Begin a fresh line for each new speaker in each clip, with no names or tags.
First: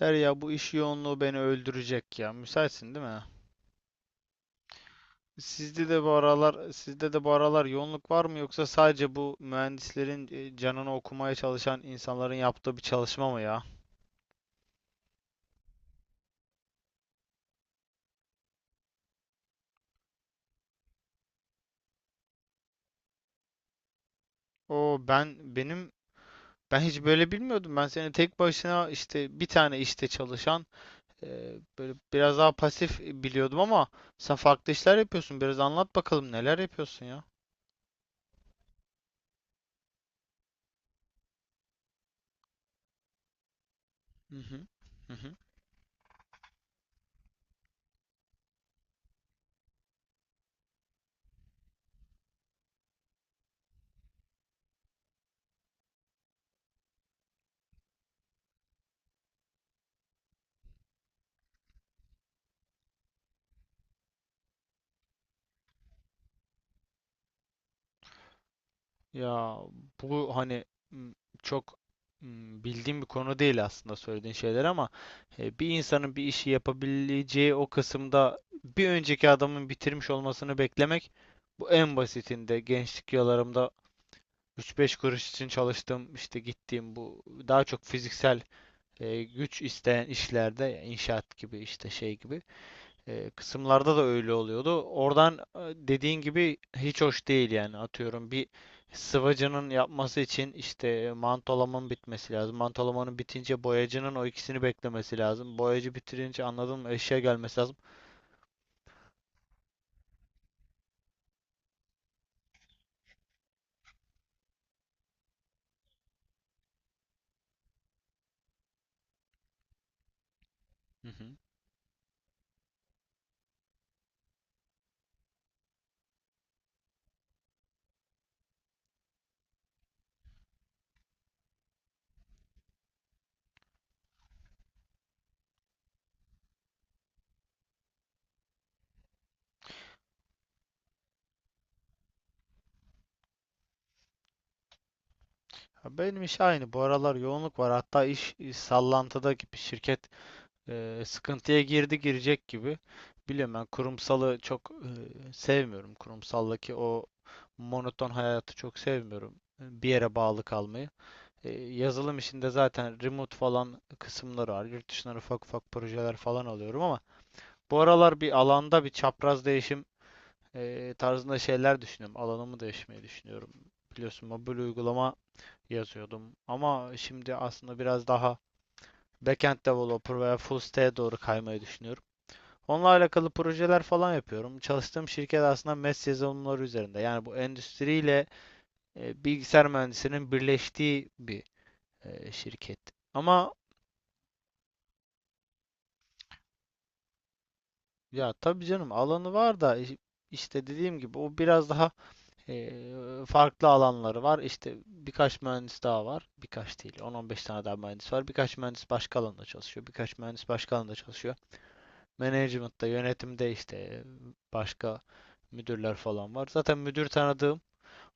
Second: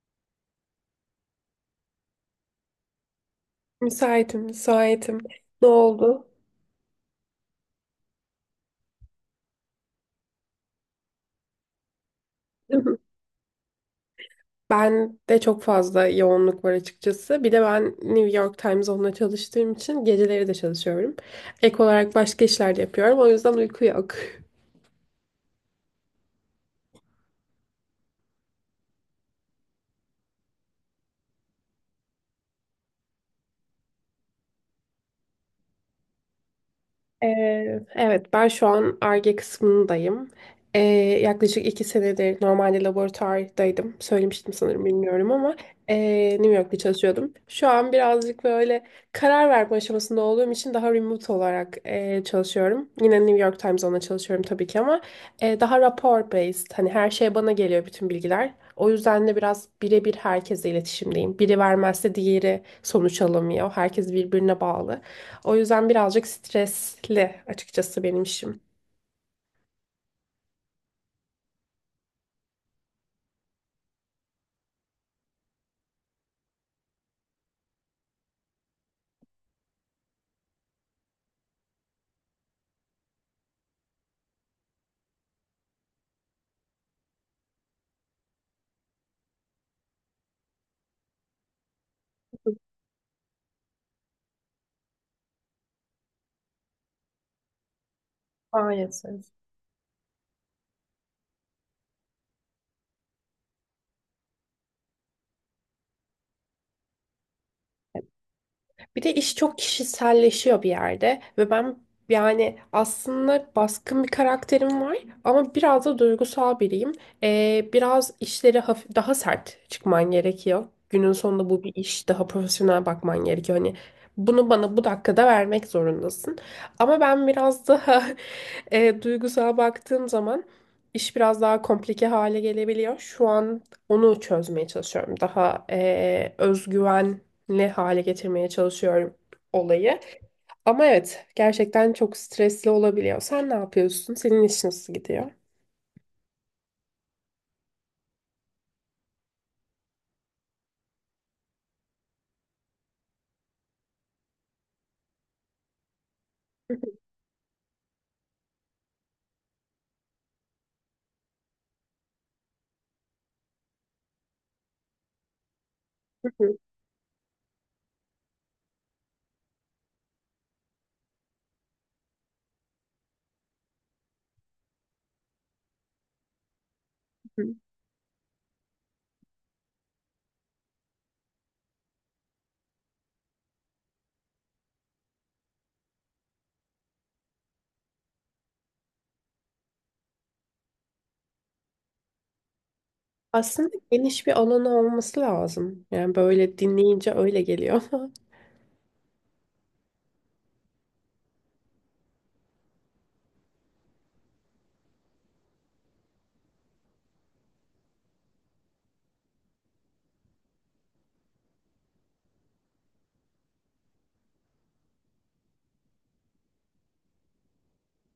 Derya bu iş yoğunluğu beni öldürecek ya. Müsaitsin değil mi?
Müsaitim, müsaitim. Ne
Sizde de bu
oldu?
aralar sizde de bu aralar yoğunluk var mı, yoksa sadece bu mühendislerin canını okumaya çalışan insanların yaptığı bir çalışma mı ya?
Ben de çok fazla yoğunluk var açıkçası. Bir de ben New York Times onunla çalıştığım için geceleri de çalışıyorum. Ek olarak başka işler de yapıyorum. O yüzden uyku yok.
O ben benim ben hiç böyle bilmiyordum. Ben seni tek başına işte bir tane işte çalışan, böyle biraz daha pasif biliyordum ama sen farklı işler yapıyorsun. Biraz anlat bakalım neler yapıyorsun ya?
Ee, Evet, ben şu an Ar-Ge kısmındayım. Ee, yaklaşık iki senedir normalde laboratuvardaydım.
Hı
Söylemiştim
hı.
sanırım
Hı
bilmiyorum
hı.
ama ee, New York'ta çalışıyordum. Şu an birazcık böyle karar verme aşamasında olduğum için daha remote olarak çalışıyorum. Yine New York Times'da çalışıyorum tabii ki ama daha rapor based. Hani her şey bana geliyor bütün bilgiler. O yüzden de biraz birebir herkesle iletişimdeyim. Biri vermezse diğeri sonuç alamıyor. Herkes birbirine bağlı. O yüzden birazcık stresli açıkçası benim işim.
Ya bu hani m, çok bildiğim bir konu değil aslında söylediğin şeyler ama bir insanın bir işi yapabileceği o kısımda bir önceki adamın bitirmiş olmasını beklemek, bu en basitinde gençlik yıllarımda üç beş kuruş için çalıştığım, işte gittiğim, bu daha çok fiziksel güç isteyen işlerde, ya inşaat gibi, işte şey gibi kısımlarda da öyle oluyordu. Oradan dediğin gibi hiç hoş değil yani. Atıyorum, bir
Maalesef.
sıvacının yapması için işte mantolamanın bitmesi lazım. Mantolamanın bitince boyacının o ikisini beklemesi lazım. Boyacı bitirince, anladın mı, eşya gelmesi lazım.
Bir de iş çok kişiselleşiyor bir yerde ve ben yani aslında baskın bir karakterim var ama biraz da duygusal biriyim. Biraz işleri hafif, daha sert çıkman gerekiyor.
Hı
Günün
hı.
sonunda bu bir iş, daha profesyonel bakman gerekiyor. Hani bunu bana bu dakikada vermek zorundasın. Ama ben biraz daha duygusal baktığım zaman iş biraz daha komplike hale gelebiliyor. Şu an onu çözmeye çalışıyorum. Daha özgüven ne hale getirmeye çalışıyorum olayı. Ama evet gerçekten çok stresli olabiliyor. Sen ne yapıyorsun? Senin iş nasıl gidiyor?
Ya, benim iş aynı. Bu aralar yoğunluk var. Hatta iş sallantıda gibi, şirket sıkıntıya girdi, girecek gibi. Biliyorum, ben kurumsalı çok sevmiyorum. Kurumsaldaki o monoton hayatı çok sevmiyorum. Bir yere bağlı kalmayı. Yazılım işinde zaten remote falan kısımları var. Yurt dışından ufak ufak projeler falan alıyorum ama bu aralar bir alanda bir çapraz değişim tarzında şeyler düşünüyorum. Alanımı değişmeyi düşünüyorum. Biliyorsun, mobil uygulama yazıyordum ama şimdi aslında biraz daha backend developer veya full stack'e doğru kaymayı düşünüyorum. Onunla alakalı projeler falan yapıyorum. Çalıştığım şirket aslında MES yazılımları üzerinde. Yani bu endüstriyle bilgisayar mühendisinin birleştiği bir şirket. Ama
Aslında geniş bir alanı olması lazım. Yani böyle dinleyince öyle geliyor ama.
ya, tabii canım, alanı var da işte dediğim gibi o biraz daha e, farklı alanları var. İşte birkaç mühendis daha var. Birkaç değil, 10-15 tane daha mühendis var. Birkaç mühendis başka alanda çalışıyor. Birkaç mühendis başka alanda çalışıyor. Management'ta, yönetimde, işte başka müdürler falan var. Zaten müdür tanıdığım,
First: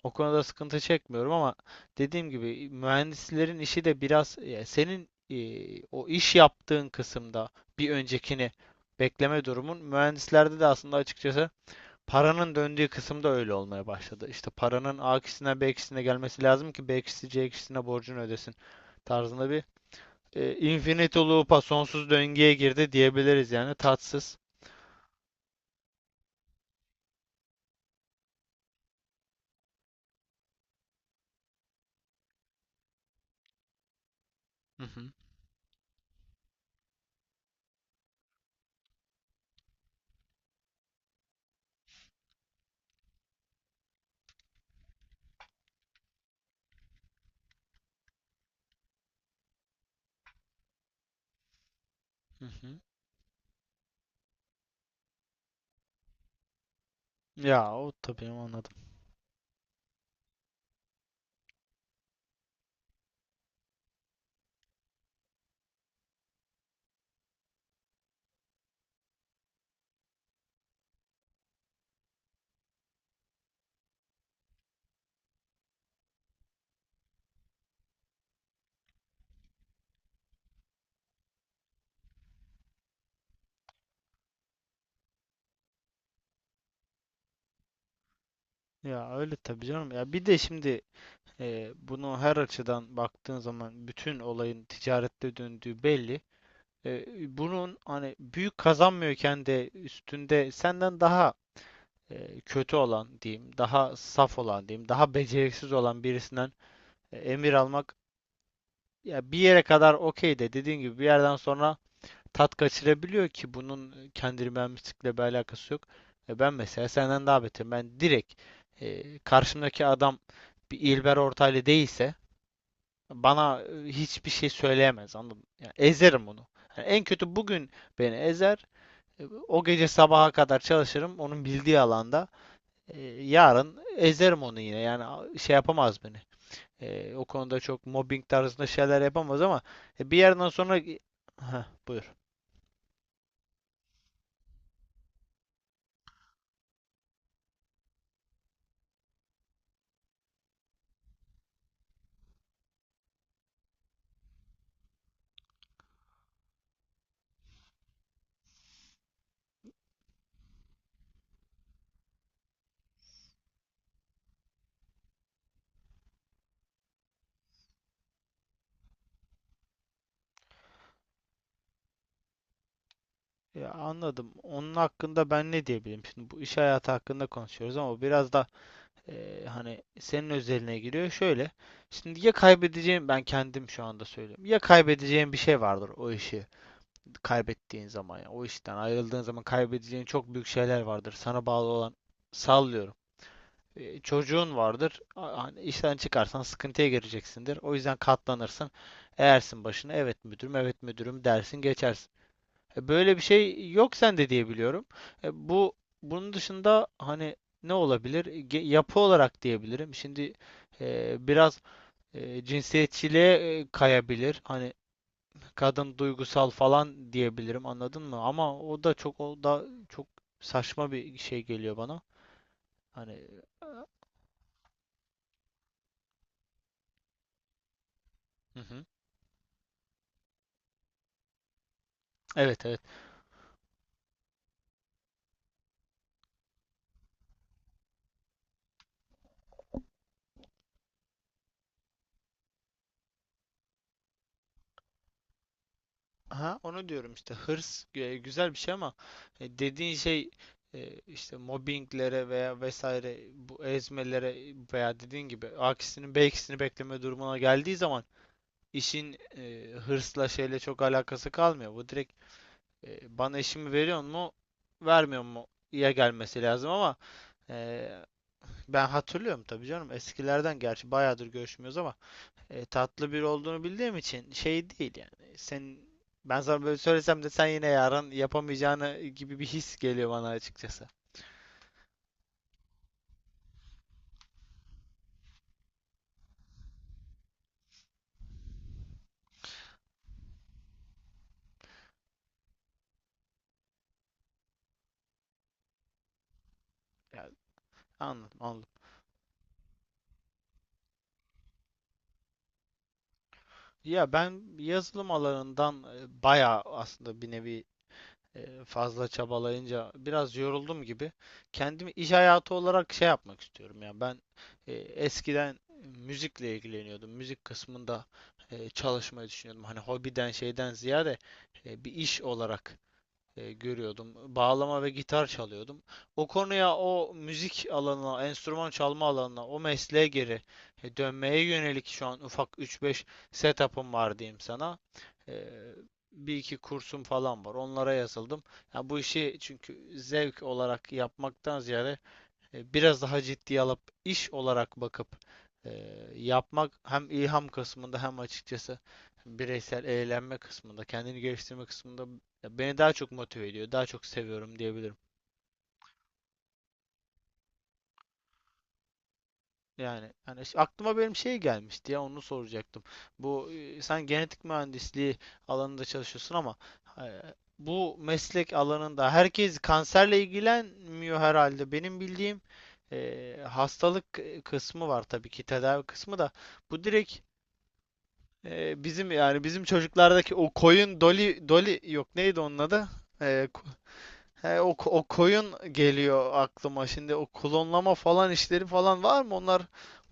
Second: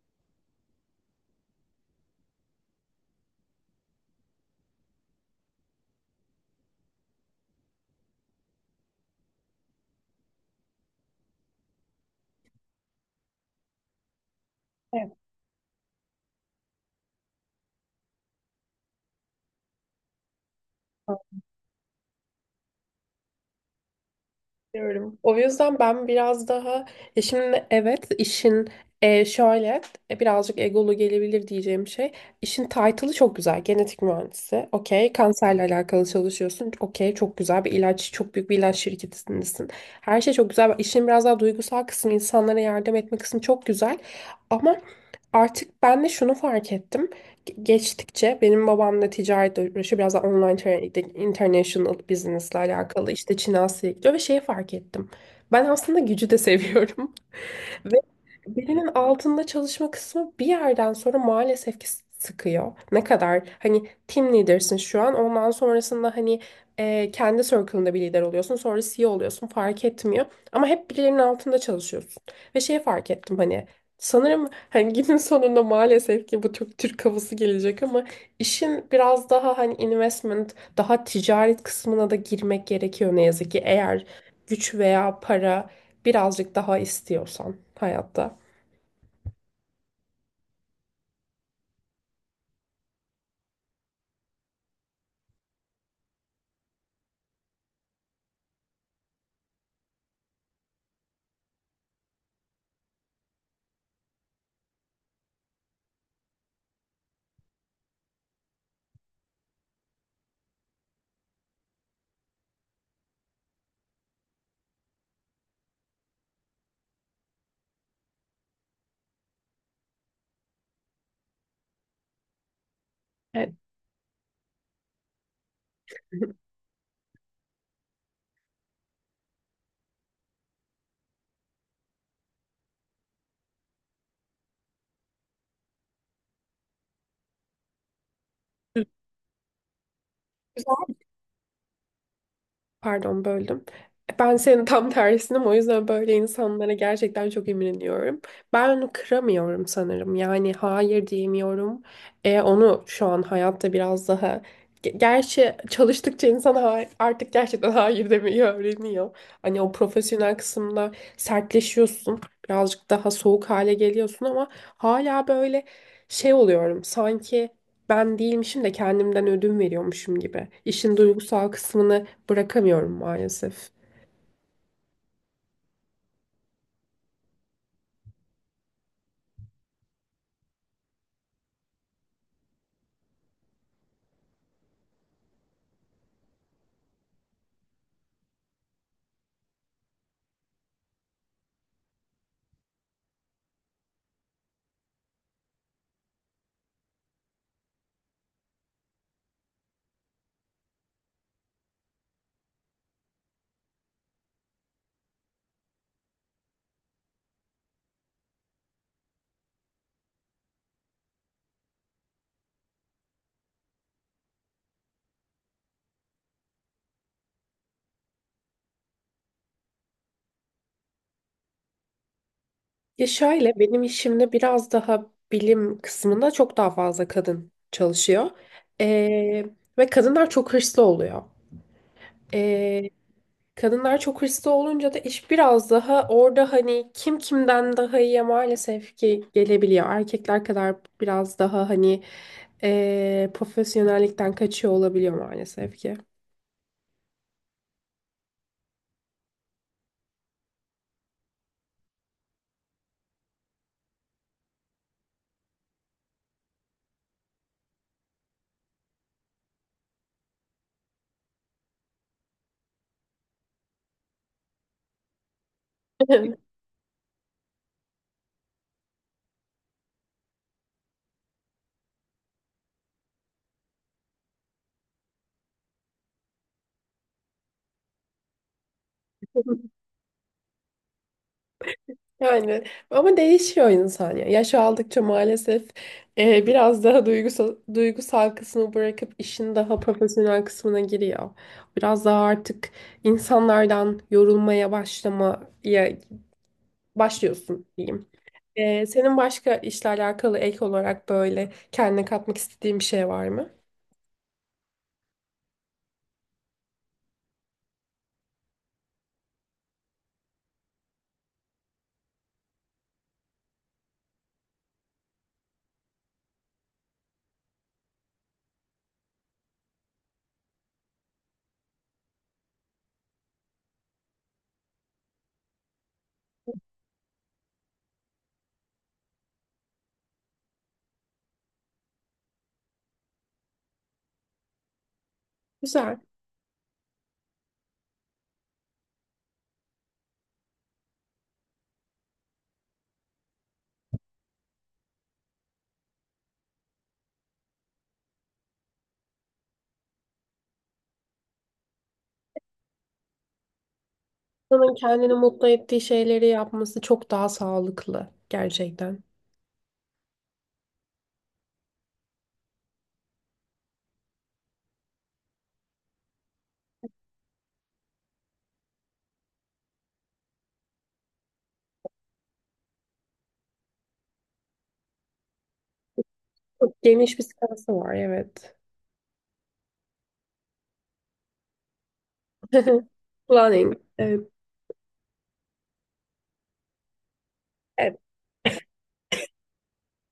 o konuda sıkıntı çekmiyorum ama dediğim gibi mühendislerin işi de biraz, ya senin o iş yaptığın kısımda bir öncekini bekleme durumun mühendislerde de aslında açıkçası paranın döndüğü kısımda öyle olmaya başladı. İşte paranın
Evet.
A kişisine, B kişisine gelmesi lazım ki B kişisi C kişisine borcunu ödesin tarzında bir infinite loop'a, sonsuz döngüye girdi diyebiliriz yani. Tatsız.
Diyorum. O yüzden ben biraz daha ya şimdi evet işin e, şöyle birazcık egolu gelebilir diyeceğim şey. İşin title'ı çok güzel. Genetik mühendisi.
Hı hı,
Okey. Kanserle alakalı çalışıyorsun. Okey. Çok güzel bir ilaç. Çok büyük bir ilaç şirketindesin. Her şey çok güzel. İşin biraz daha duygusal kısmı, insanlara yardım etme kısmı çok güzel. Ama artık ben de şunu fark ettim geçtikçe benim babam da ticaretle uğraşıyor. Biraz da online international
hı
business'la
hı.
alakalı işte Çin Asya'ya gidiyor ve şeyi fark ettim. Ben aslında gücü de seviyorum.
Ya, o
Ve
tabii anladım.
birinin altında çalışma kısmı bir yerden sonra maalesef ki sıkıyor. Ne kadar hani team leader'sın şu an ondan sonrasında hani kendi circle'ında bir lider oluyorsun sonra CEO oluyorsun fark etmiyor. Ama hep birilerinin altında çalışıyorsun. Ve şeyi fark ettim hani sanırım hani günün sonunda maalesef ki bu çok Türk havası gelecek ama İşin biraz daha hani investment, daha ticaret kısmına da girmek gerekiyor ne yazık ki eğer güç veya para birazcık daha istiyorsan hayatta.
Ya öyle tabii canım. Ya bir de şimdi, bunu her açıdan baktığın zaman bütün olayın ticarette döndüğü belli. E, bunun hani büyük kazanmıyorken de üstünde, senden daha kötü olan diyeyim, daha saf olan diyeyim, daha beceriksiz olan birisinden emir almak, ya bir yere kadar okey de dediğin gibi bir yerden sonra tat kaçırabiliyor ki bunun kendini mühendislikle bir alakası yok. Ben mesela senden daha beterim. Ben direkt, karşımdaki adam bir İlber Ortaylı değilse
Evet.
bana hiçbir şey söyleyemez, anladın mı? Yani ezerim onu. Yani en kötü bugün beni ezer. O gece sabaha kadar çalışırım onun bildiği alanda. Yarın ezerim onu yine. Yani şey yapamaz beni. O konuda çok mobbing tarzında şeyler yapamaz ama bir yerden sonra, heh, buyur.
Pardon böldüm. Ben senin tam tersinim o yüzden böyle insanlara gerçekten çok imreniyorum. Ben onu kıramıyorum sanırım. Yani hayır diyemiyorum. Onu şu an hayatta biraz daha... Gerçi çalıştıkça insan artık gerçekten hayır demeyi öğreniyor. Hani o profesyonel kısımda sertleşiyorsun. Birazcık daha soğuk hale geliyorsun ama hala böyle şey oluyorum. Sanki ben değilmişim de kendimden ödün veriyormuşum gibi. İşin duygusal kısmını bırakamıyorum maalesef.
Ya anladım. Onun hakkında ben ne diyebilirim? Şimdi bu iş hayatı hakkında konuşuyoruz ama biraz da hani senin özeline giriyor. Şöyle. Şimdi ya, kaybedeceğim ben, kendim şu anda söylüyorum. Ya kaybedeceğin bir şey vardır o işi kaybettiğin zaman. Yani o işten ayrıldığın zaman kaybedeceğin çok büyük şeyler vardır. Sana bağlı olan, sallıyorum, Çocuğun vardır. Hani işten çıkarsan sıkıntıya gireceksindir. O yüzden katlanırsın. Eğersin başına, evet müdürüm, evet müdürüm dersin, geçersin. Böyle bir şey yok sende diye biliyorum. E, bu bunun dışında, hani ne olabilir? Yapı olarak diyebilirim. Şimdi biraz cinsiyetçiliğe kayabilir. Hani kadın duygusal falan diyebilirim. Anladın mı? Ama o da çok saçma bir şey geliyor bana.
Ya
Hani
şöyle benim işimde biraz daha bilim kısmında çok daha fazla kadın çalışıyor.
hı hı.
Ee, ve kadınlar çok hırslı oluyor.
Evet, evet.
Ee, kadınlar çok hırslı olunca da iş biraz daha orada hani kim kimden daha iyiye maalesef ki gelebiliyor. Erkekler kadar biraz daha hani profesyonellikten kaçıyor olabiliyor maalesef ki.
Aha, onu diyorum işte, hırs güzel bir şey ama dediğin şey, işte mobbinglere veya vesaire, bu ezmelere veya dediğin gibi A'kisinin B'kisini bekleme durumuna geldiği zaman işin hırsla, şeyle çok alakası kalmıyor. Bu direkt, bana işimi veriyor mu vermiyor mu, ya gelmesi lazım ama. e, Ben hatırlıyorum tabii canım, eskilerden, gerçi bayağıdır görüşmüyoruz ama tatlı biri olduğunu bildiğim için şey değil yani. Ben sana böyle söylesem de sen yine yarın yapamayacağını gibi bir his geliyor bana açıkçası.
Yani ama değişiyor insan ya. Yaş aldıkça maalesef biraz daha duygusal kısmı bırakıp işin daha profesyonel kısmına giriyor. Biraz daha artık insanlardan yorulmaya başlamaya
Yani
başlıyorsun diyeyim.
anladım, anladım.
E, senin başka işle alakalı ek olarak böyle kendine katmak istediğin bir şey var mı?
Ya ben yazılım alanından bayağı, aslında bir nevi fazla çabalayınca biraz yoruldum gibi. Kendimi iş hayatı olarak şey yapmak istiyorum ya. Ben eskiden müzikle ilgileniyordum. Müzik kısmında çalışmayı düşünüyordum. Hani hobiden, şeyden ziyade bir iş olarak görüyordum. Bağlama ve gitar çalıyordum. O konuya, o müzik alanına, enstrüman çalma alanına, o mesleğe geri dönmeye yönelik şu an ufak üç beş setup'ım var diyeyim sana. E,
Güzel.
bir iki kursum falan var. Onlara yazıldım. Ya bu işi, çünkü zevk olarak yapmaktan ziyade biraz daha ciddiye alıp iş olarak bakıp e, yapmak, hem ilham kısmında, hem açıkçası bireysel eğlenme kısmında, kendini geliştirme kısmında beni daha çok motive ediyor, daha çok seviyorum
İnsanın
diyebilirim.
kendini mutlu ettiği şeyleri yapması çok daha sağlıklı gerçekten.
Yani, yani işte aklıma benim şey gelmişti ya, onu soracaktım. Bu sen genetik mühendisliği alanında çalışıyorsun ama e, bu meslek alanında herkes kanserle ilgilenmiyor herhalde. Benim bildiğim hastalık kısmı var tabii ki, tedavi kısmı da.
Çok
Bu direkt,
geniş bir skalası var evet.
bizim, yani bizim çocuklardaki o koyun doli doli, yok neydi onun adı? E, ko-
Planning. Evet.
he, o koyun geliyor aklıma şimdi, o klonlama falan işleri falan var mı, onlar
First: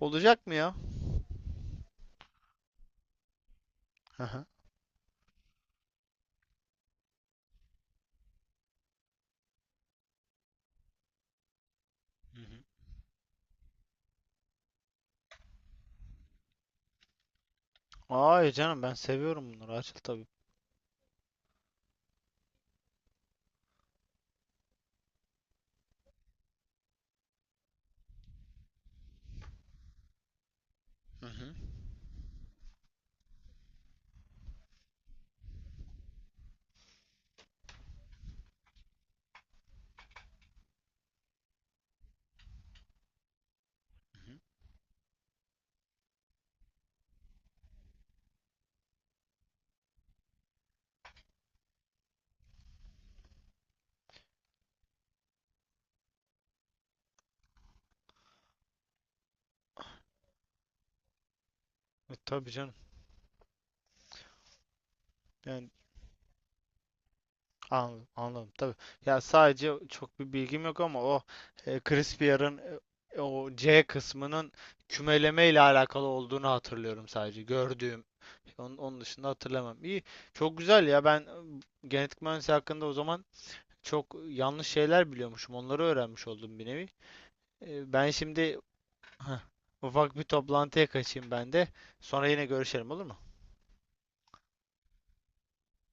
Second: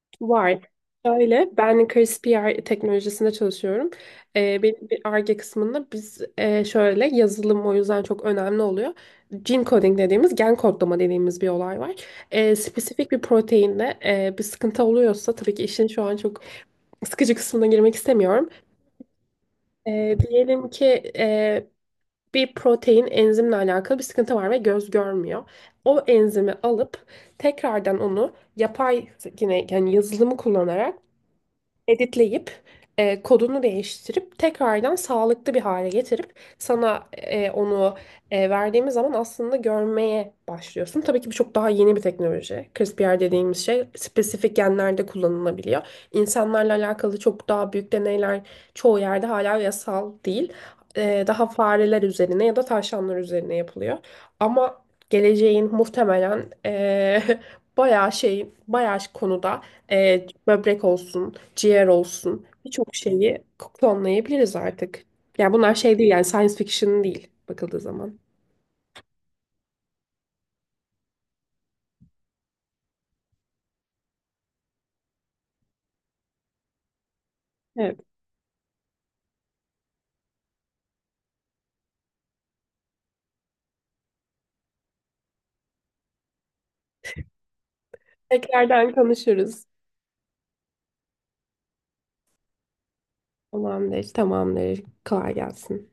olacak mı
Var.
ya?
Öyle. Ben Kriz PR teknolojisinde çalışıyorum.
Hı hı.
Benim bir Ar-Ge kısmında biz şöyle yazılım o yüzden çok önemli oluyor. Gene coding dediğimiz gen kodlama dediğimiz bir olay var.
Hı hı.
Spesifik bir proteinde bir sıkıntı oluyorsa tabii ki işin şu an çok sıkıcı kısmına girmek istemiyorum.
Hayır canım, ben seviyorum bunları, açıl tabii.
Diyelim ki e, bir protein enzimle alakalı bir sıkıntı var ve göz görmüyor. O enzimi alıp tekrardan onu yapay yine yani yazılımı kullanarak
Hı hı.
editleyip kodunu değiştirip tekrardan sağlıklı bir hale getirip sana onu verdiğimiz zaman aslında görmeye başlıyorsun. Tabii ki bu çok daha yeni bir teknoloji. CRISPR dediğimiz şey spesifik genlerde kullanılabiliyor. İnsanlarla alakalı çok daha büyük deneyler çoğu yerde hala yasal değil. E, daha fareler üzerine ya da tavşanlar üzerine yapılıyor. Ama geleceğin muhtemelen bayağı konuda böbrek olsun, ciğer olsun
Tabii canım.
birçok şeyi klonlayabiliriz artık. Yani
Yani
bunlar şey değil yani science fiction değil bakıldığı
anladım,
zaman.
anladım tabii. Ya sadece çok bir bilgim yok ama o Crispier'ın o C kısmının kümeleme ile alakalı olduğunu hatırlıyorum sadece
Evet.
gördüğüm. Onun dışında hatırlamam. İyi. Çok güzel ya. Ben genetik mühendisliği hakkında o zaman çok yanlış şeyler biliyormuşum. Onları öğrenmiş oldum bir nevi. E, ben şimdi
Tekrardan
Heh,
konuşuruz.
ufak bir toplantıya kaçayım ben de. Sonra yine görüşelim olur mu?
Tamamdır, tamamdır. Kolay gelsin.